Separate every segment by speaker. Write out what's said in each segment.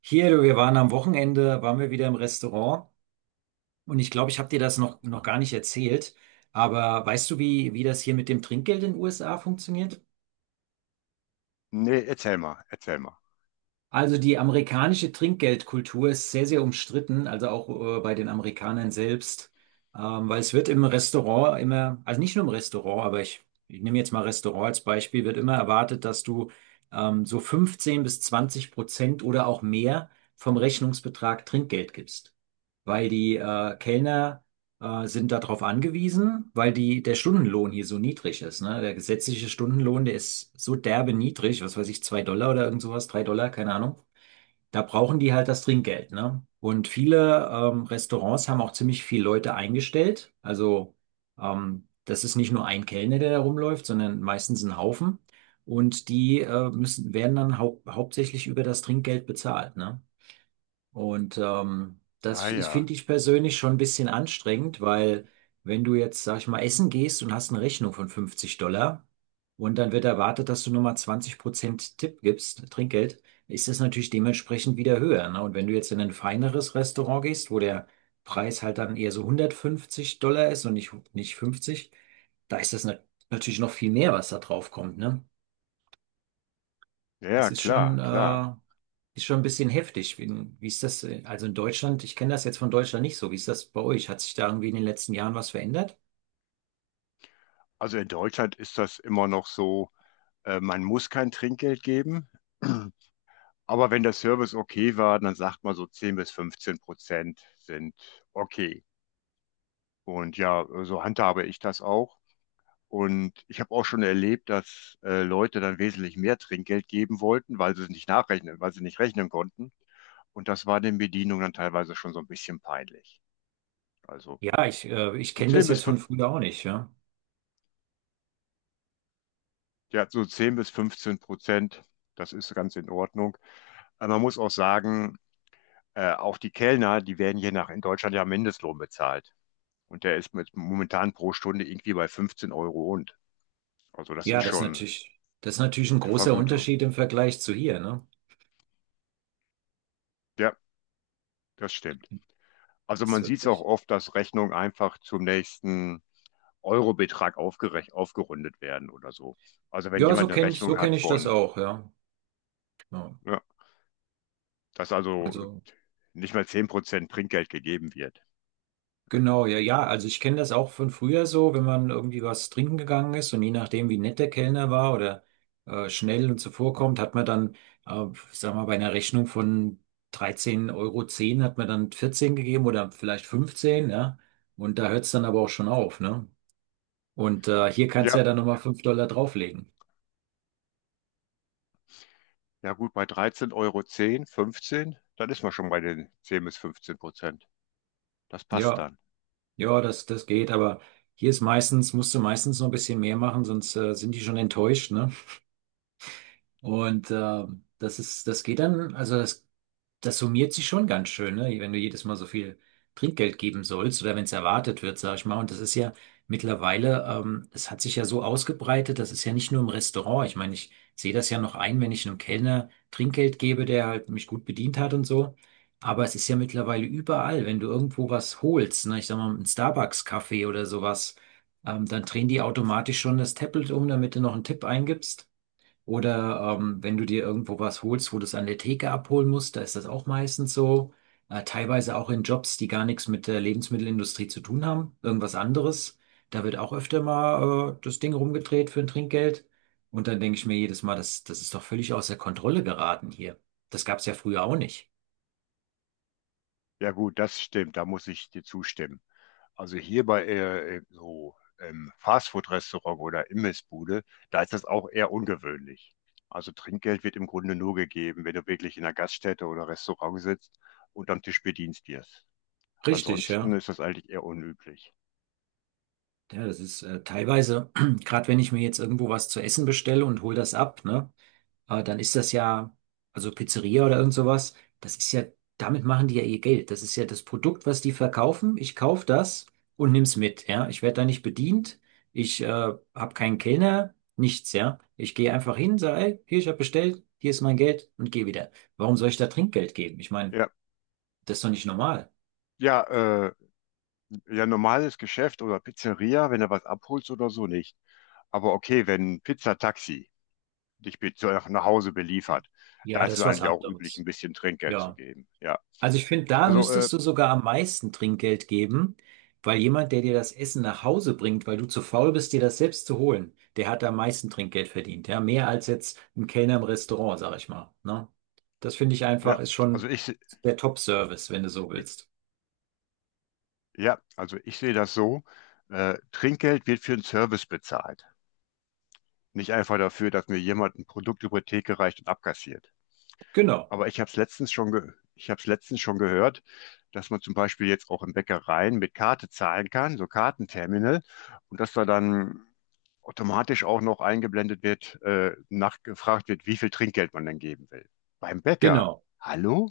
Speaker 1: Hier, du, wir waren am Wochenende waren wir wieder im Restaurant und ich glaube, ich habe dir das noch gar nicht erzählt, aber weißt du, wie das hier mit dem Trinkgeld in den USA funktioniert?
Speaker 2: Nee, erzähl mal, erzähl mal.
Speaker 1: Also die amerikanische Trinkgeldkultur ist sehr, sehr umstritten, also auch bei den Amerikanern selbst, weil es wird im Restaurant immer, also nicht nur im Restaurant, aber ich nehme jetzt mal Restaurant als Beispiel, wird immer erwartet, dass du so 15 bis 20% oder auch mehr vom Rechnungsbetrag Trinkgeld gibst. Weil die Kellner sind darauf angewiesen, weil der Stundenlohn hier so niedrig ist. Ne? Der gesetzliche Stundenlohn, der ist so derbe niedrig, was weiß ich, 2 Dollar oder irgend sowas, 3 Dollar, keine Ahnung. Da brauchen die halt das Trinkgeld. Ne? Und viele Restaurants haben auch ziemlich viele Leute eingestellt. Also das ist nicht nur ein Kellner, der da rumläuft, sondern meistens ein Haufen. Und die werden dann hauptsächlich über das Trinkgeld bezahlt, ne? Und
Speaker 2: Ah ja,
Speaker 1: finde ich persönlich schon ein bisschen anstrengend, weil wenn du jetzt, sag ich mal, essen gehst und hast eine Rechnung von 50 Dollar und dann wird erwartet, dass du nochmal 20% Tipp gibst, Trinkgeld, ist das natürlich dementsprechend wieder höher. Ne? Und wenn du jetzt in ein feineres Restaurant gehst, wo der Preis halt dann eher so 150 Dollar ist und nicht 50, da ist das natürlich noch viel mehr, was da drauf kommt, ne?
Speaker 2: ja,
Speaker 1: Das ist
Speaker 2: klar,
Speaker 1: schon,
Speaker 2: klar.
Speaker 1: äh, ist schon ein bisschen heftig. Wie ist das? Also in Deutschland, ich kenne das jetzt von Deutschland nicht so. Wie ist das bei euch? Hat sich da irgendwie in den letzten Jahren was verändert?
Speaker 2: Also in Deutschland ist das immer noch so, man muss kein Trinkgeld geben, aber wenn der Service okay war, dann sagt man so 10 bis 15% sind okay. Und ja, so handhabe ich das auch. Und ich habe auch schon erlebt, dass Leute dann wesentlich mehr Trinkgeld geben wollten, weil sie es nicht nachrechnen, weil sie nicht rechnen konnten. Und das war den Bedienungen dann teilweise schon so ein bisschen peinlich. Also,
Speaker 1: Ja, ich
Speaker 2: so
Speaker 1: kenne
Speaker 2: 10
Speaker 1: das
Speaker 2: bis
Speaker 1: jetzt von früher auch nicht, ja.
Speaker 2: ja, so 10 bis 15%, das ist ganz in Ordnung. Aber man muss auch sagen, auch die Kellner, die werden hier nach in Deutschland ja Mindestlohn bezahlt. Und der ist mit, momentan pro Stunde irgendwie bei 15 Euro und. Also, das
Speaker 1: Ja,
Speaker 2: ist
Speaker 1: das ist
Speaker 2: schon
Speaker 1: natürlich, das ist natürlich ein
Speaker 2: gute
Speaker 1: großer
Speaker 2: Vergütung.
Speaker 1: Unterschied im Vergleich zu hier, ne?
Speaker 2: Ja, das stimmt. Also
Speaker 1: Das ist
Speaker 2: man sieht es auch
Speaker 1: wirklich.
Speaker 2: oft, dass Rechnungen einfach zum nächsten Eurobetrag aufgerundet werden oder so. Also wenn
Speaker 1: Ja, so
Speaker 2: jemand eine
Speaker 1: kenne so
Speaker 2: Rechnung
Speaker 1: kenn
Speaker 2: hat
Speaker 1: ich das
Speaker 2: von,
Speaker 1: auch, ja. Ja.
Speaker 2: ja, dass also
Speaker 1: Also.
Speaker 2: nicht mal 10% Trinkgeld gegeben wird. Also.
Speaker 1: Genau, ja, ja. Also ich kenne das auch von früher so, wenn man irgendwie was trinken gegangen ist und je nachdem, wie nett der Kellner war oder schnell und zuvorkommt, hat man dann, äh, sagen wir mal, bei einer Rechnung von 13,10 Euro zehn hat man dann 14 gegeben oder vielleicht 15, ja. Und da hört es dann aber auch schon auf, ne? Und hier kannst du
Speaker 2: Ja,
Speaker 1: ja dann nochmal 5 Dollar drauflegen.
Speaker 2: ja gut, bei 13,10 Euro, 15, dann ist man schon bei den 10 bis 15%. Das passt
Speaker 1: Ja,
Speaker 2: dann.
Speaker 1: ja, das geht, aber hier ist meistens, musst du meistens noch ein bisschen mehr machen, sonst sind die schon enttäuscht, ne? Und das geht dann, also das summiert sich schon ganz schön, ne? Wenn du jedes Mal so viel Trinkgeld geben sollst oder wenn es erwartet wird, sag ich mal. Und das ist ja mittlerweile, es hat sich ja so ausgebreitet, das ist ja nicht nur im Restaurant. Ich meine, ich sehe das ja noch ein, wenn ich einem Kellner Trinkgeld gebe, der halt mich gut bedient hat und so. Aber es ist ja mittlerweile überall, wenn du irgendwo was holst, ne? Ich sag mal, einen Starbucks-Kaffee oder sowas, dann drehen die automatisch schon das Tablet um, damit du noch einen Tipp eingibst. Oder wenn du dir irgendwo was holst, wo du es an der Theke abholen musst, da ist das auch meistens so. Teilweise auch in Jobs, die gar nichts mit der Lebensmittelindustrie zu tun haben, irgendwas anderes. Da wird auch öfter mal das Ding rumgedreht für ein Trinkgeld. Und dann denke ich mir jedes Mal, das ist doch völlig außer Kontrolle geraten hier. Das gab es ja früher auch nicht.
Speaker 2: Ja gut, das stimmt, da muss ich dir zustimmen. Also hier bei so Fastfood-Restaurant oder Imbissbude, da ist das auch eher ungewöhnlich. Also Trinkgeld wird im Grunde nur gegeben, wenn du wirklich in einer Gaststätte oder Restaurant sitzt und am Tisch bedient wirst.
Speaker 1: Richtig,
Speaker 2: Ansonsten
Speaker 1: ja.
Speaker 2: ist das eigentlich eher unüblich.
Speaker 1: Ja, das ist teilweise, gerade wenn ich mir jetzt irgendwo was zu essen bestelle und hol das ab, ne? Dann ist das ja, also Pizzeria oder irgend sowas, das ist ja, damit machen die ja ihr Geld. Das ist ja das Produkt, was die verkaufen. Ich kaufe das und nimm's mit, ja. Ich werde da nicht bedient. Ich habe keinen Kellner, nichts, ja. Ich gehe einfach hin, sage, ey, hier, ich habe bestellt, hier ist mein Geld und gehe wieder. Warum soll ich da Trinkgeld geben? Ich meine,
Speaker 2: Ja,
Speaker 1: das ist doch nicht normal.
Speaker 2: ja, äh, ja, normales Geschäft oder Pizzeria, wenn du was abholst oder so nicht. Aber okay, wenn ein Pizzataxi dich nach Hause beliefert, da
Speaker 1: Ja,
Speaker 2: ist
Speaker 1: das
Speaker 2: es
Speaker 1: ist was
Speaker 2: eigentlich auch üblich,
Speaker 1: anderes.
Speaker 2: ein bisschen Trinkgeld zu
Speaker 1: Ja.
Speaker 2: geben. Ja,
Speaker 1: Also ich finde, da
Speaker 2: also,
Speaker 1: müsstest du sogar am meisten Trinkgeld geben, weil jemand, der dir das Essen nach Hause bringt, weil du zu faul bist, dir das selbst zu holen, der hat am meisten Trinkgeld verdient. Ja, mehr als jetzt ein Kellner im Restaurant, sag ich mal. Ne? Das finde ich einfach,
Speaker 2: ja,
Speaker 1: ist schon
Speaker 2: also
Speaker 1: der Top-Service, wenn du so
Speaker 2: i-
Speaker 1: willst.
Speaker 2: ja, also ich sehe das so: Trinkgeld wird für einen Service bezahlt, nicht einfach dafür, dass mir jemand ein Produkt über die Theke reicht und abkassiert.
Speaker 1: Genau,
Speaker 2: Aber ich habe es letztens schon gehört, dass man zum Beispiel jetzt auch in Bäckereien mit Karte zahlen kann, so Kartenterminal, und dass da dann automatisch auch noch eingeblendet wird, nachgefragt wird, wie viel Trinkgeld man denn geben will. Beim Bäcker,
Speaker 1: genau.
Speaker 2: hallo?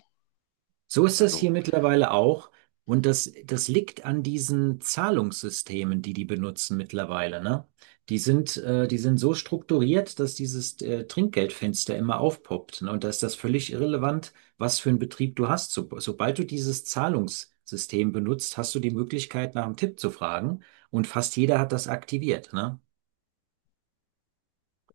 Speaker 1: So ist das
Speaker 2: Also,
Speaker 1: hier mittlerweile auch. Und das liegt an diesen Zahlungssystemen, die die benutzen mittlerweile, ne? Die sind so strukturiert, dass dieses Trinkgeldfenster immer aufpoppt, ne? Und da ist das völlig irrelevant, was für einen Betrieb du hast. So, sobald du dieses Zahlungssystem benutzt, hast du die Möglichkeit, nach einem Tipp zu fragen. Und fast jeder hat das aktiviert, ne?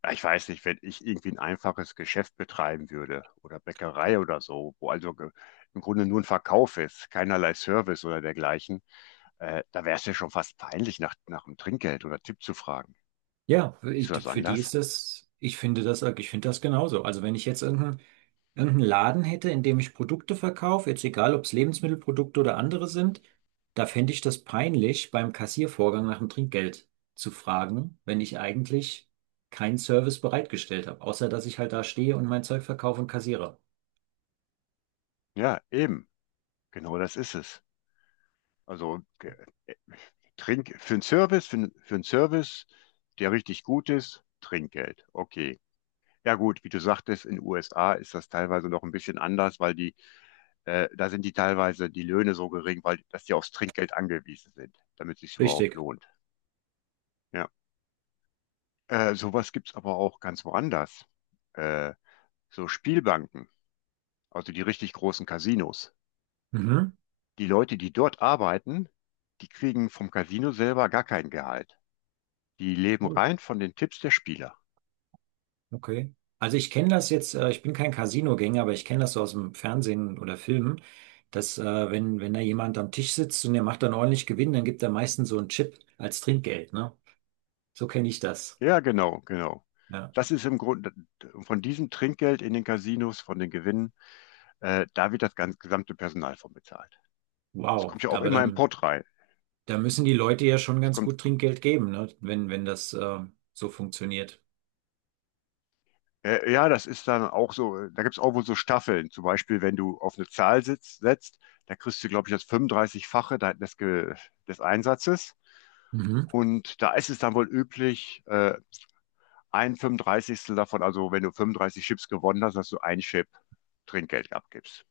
Speaker 2: ja, ich weiß nicht, wenn ich irgendwie ein einfaches Geschäft betreiben würde oder Bäckerei oder so, wo also im Grunde nur ein Verkauf ist, keinerlei Service oder dergleichen, da wäre es ja schon fast peinlich, nach dem Trinkgeld oder Tipp zu fragen.
Speaker 1: Ja, für,
Speaker 2: Siehst
Speaker 1: ich,
Speaker 2: du das
Speaker 1: für die
Speaker 2: anders?
Speaker 1: ist das, ich finde das, ich finde das genauso. Also wenn ich jetzt irgendeinen Laden hätte, in dem ich Produkte verkaufe, jetzt egal, ob es Lebensmittelprodukte oder andere sind, da fände ich das peinlich, beim Kassiervorgang nach dem Trinkgeld zu fragen, wenn ich eigentlich keinen Service bereitgestellt habe, außer dass ich halt da stehe und mein Zeug verkaufe und kassiere.
Speaker 2: Ja, eben. Genau das ist es. Also äh, Trink für einen Service, für einen Service, der richtig gut ist, Trinkgeld. Okay. Ja gut, wie du sagtest, in den USA ist das teilweise noch ein bisschen anders, weil da sind die teilweise die Löhne so gering, weil dass die aufs Trinkgeld angewiesen sind, damit es sich überhaupt
Speaker 1: Richtig.
Speaker 2: lohnt. Ja. Sowas gibt's aber auch ganz woanders. Äh, so Spielbanken, also die richtig großen Casinos.
Speaker 1: Mhm.
Speaker 2: Die Leute, die dort arbeiten, die kriegen vom Casino selber gar kein Gehalt. Die leben rein von den Tipps der Spieler.
Speaker 1: Okay. Also ich kenne das jetzt, ich bin kein Casino-Gänger, aber ich kenne das so aus dem Fernsehen oder Filmen, dass wenn da jemand am Tisch sitzt und der macht dann ordentlich Gewinn, dann gibt er meistens so einen Chip als Trinkgeld, ne? So kenne ich das.
Speaker 2: Ja, genau, genau.
Speaker 1: Ja.
Speaker 2: Das ist im Grunde von diesem Trinkgeld in den Casinos, von den Gewinnen, da wird das ganze gesamte Personal von bezahlt. Das
Speaker 1: Wow.
Speaker 2: kommt ja auch
Speaker 1: Aber
Speaker 2: immer im
Speaker 1: dann,
Speaker 2: Pott rein.
Speaker 1: da müssen die Leute ja schon
Speaker 2: Das
Speaker 1: ganz
Speaker 2: kommt,
Speaker 1: gut Trinkgeld geben, ne? Wenn das so funktioniert.
Speaker 2: ja, das ist dann auch so, da gibt es auch wohl so Staffeln. Zum Beispiel, wenn du auf eine Zahl setzt, da kriegst du, glaube ich, das 35-fache des Einsatzes.
Speaker 1: Mhm.
Speaker 2: Und da ist es dann wohl üblich, ein fünfunddreißigstel davon, also wenn du 35 Chips gewonnen hast, dass du ein Chip Trinkgeld abgibst.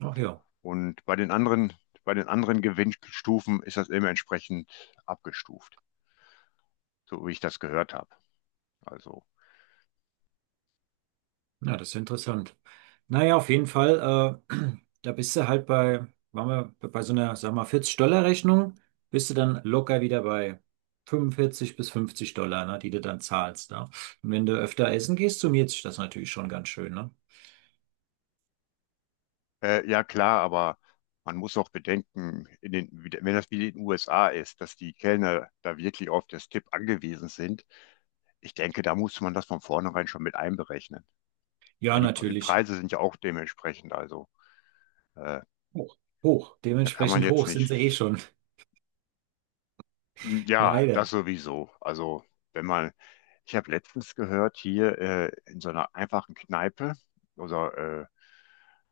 Speaker 1: Ach ja.
Speaker 2: Und bei den anderen Gewinnstufen ist das immer entsprechend abgestuft, so wie ich das gehört habe. Also,
Speaker 1: Ja, das ist ja interessant. Naja, auf jeden Fall, da bist du halt bei, waren wir bei so einer, sag mal, 40-Dollar-Rechnung, bist du dann locker wieder bei 45 bis 50 Dollar, ne, die du dann zahlst. Ne? Und wenn du öfter essen gehst, summiert sich das natürlich schon ganz schön, ne?
Speaker 2: ja, klar, aber man muss auch bedenken, wenn das wie in den USA ist, dass die Kellner da wirklich auf das Tipp angewiesen sind. Ich denke, da muss man das von vornherein schon mit einberechnen,
Speaker 1: Ja,
Speaker 2: weil die
Speaker 1: natürlich.
Speaker 2: Preise sind ja auch dementsprechend. Also, äh,
Speaker 1: Hoch. Hoch.
Speaker 2: da kann man
Speaker 1: Dementsprechend
Speaker 2: jetzt
Speaker 1: hoch sind sie eh
Speaker 2: nicht.
Speaker 1: schon.
Speaker 2: Hm. Ja,
Speaker 1: Leider.
Speaker 2: das sowieso. Also, wenn man, ich habe letztens gehört, hier in so einer einfachen Kneipe oder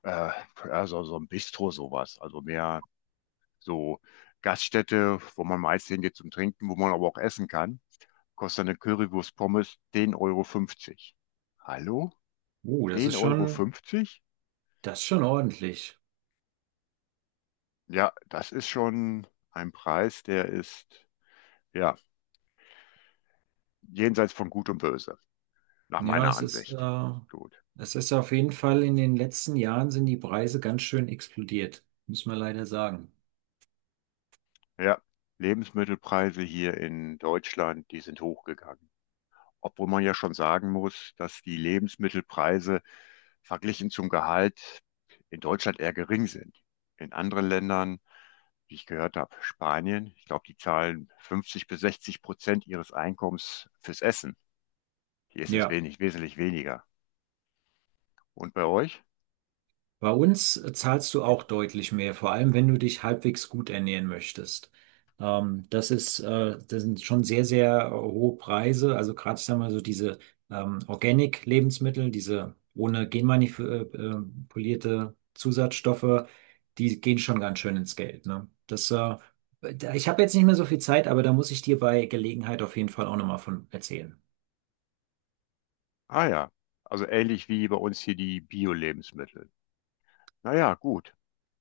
Speaker 2: äh, äh, ja, so ein Bistro sowas, also mehr so Gaststätte, wo man meist hingeht zum Trinken, wo man aber auch essen kann, kostet eine Currywurst Pommes 10,50 Euro fünfzig. Hallo?
Speaker 1: Uh, das ist
Speaker 2: 10,50
Speaker 1: schon,
Speaker 2: Euro? fünfzig?
Speaker 1: das ist schon ordentlich.
Speaker 2: Ja, das ist schon ein Preis, der ist, ja, jenseits von Gut und Böse, nach
Speaker 1: Ja,
Speaker 2: meiner
Speaker 1: es ist,
Speaker 2: Ansicht.
Speaker 1: äh,
Speaker 2: Gut.
Speaker 1: es ist auf jeden Fall in den letzten Jahren sind die Preise ganz schön explodiert, muss man leider sagen.
Speaker 2: Ja, Lebensmittelpreise hier in Deutschland, die sind hochgegangen. Obwohl man ja schon sagen muss, dass die Lebensmittelpreise verglichen zum Gehalt in Deutschland eher gering sind. In anderen Ländern, wie ich gehört habe, Spanien, ich glaube, die zahlen 50 bis 60% ihres Einkommens fürs Essen. Hier ist es
Speaker 1: Ja.
Speaker 2: wenig, wesentlich weniger. Und bei euch?
Speaker 1: Bei uns zahlst du auch deutlich mehr, vor allem wenn du dich halbwegs gut ernähren möchtest. Das sind schon sehr, sehr hohe Preise. Also gerade, sagen wir mal, so, diese Organic-Lebensmittel, diese ohne genmanipulierte Zusatzstoffe, die gehen schon ganz schön ins Geld, ne? Ich habe jetzt nicht mehr so viel Zeit, aber da muss ich dir bei Gelegenheit auf jeden Fall auch nochmal von erzählen.
Speaker 2: Ah ja, also ähnlich wie bei uns hier die Bio-Lebensmittel. Naja, gut.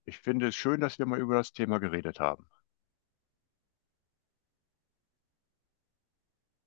Speaker 2: Ich finde es schön, dass wir mal über das Thema geredet haben.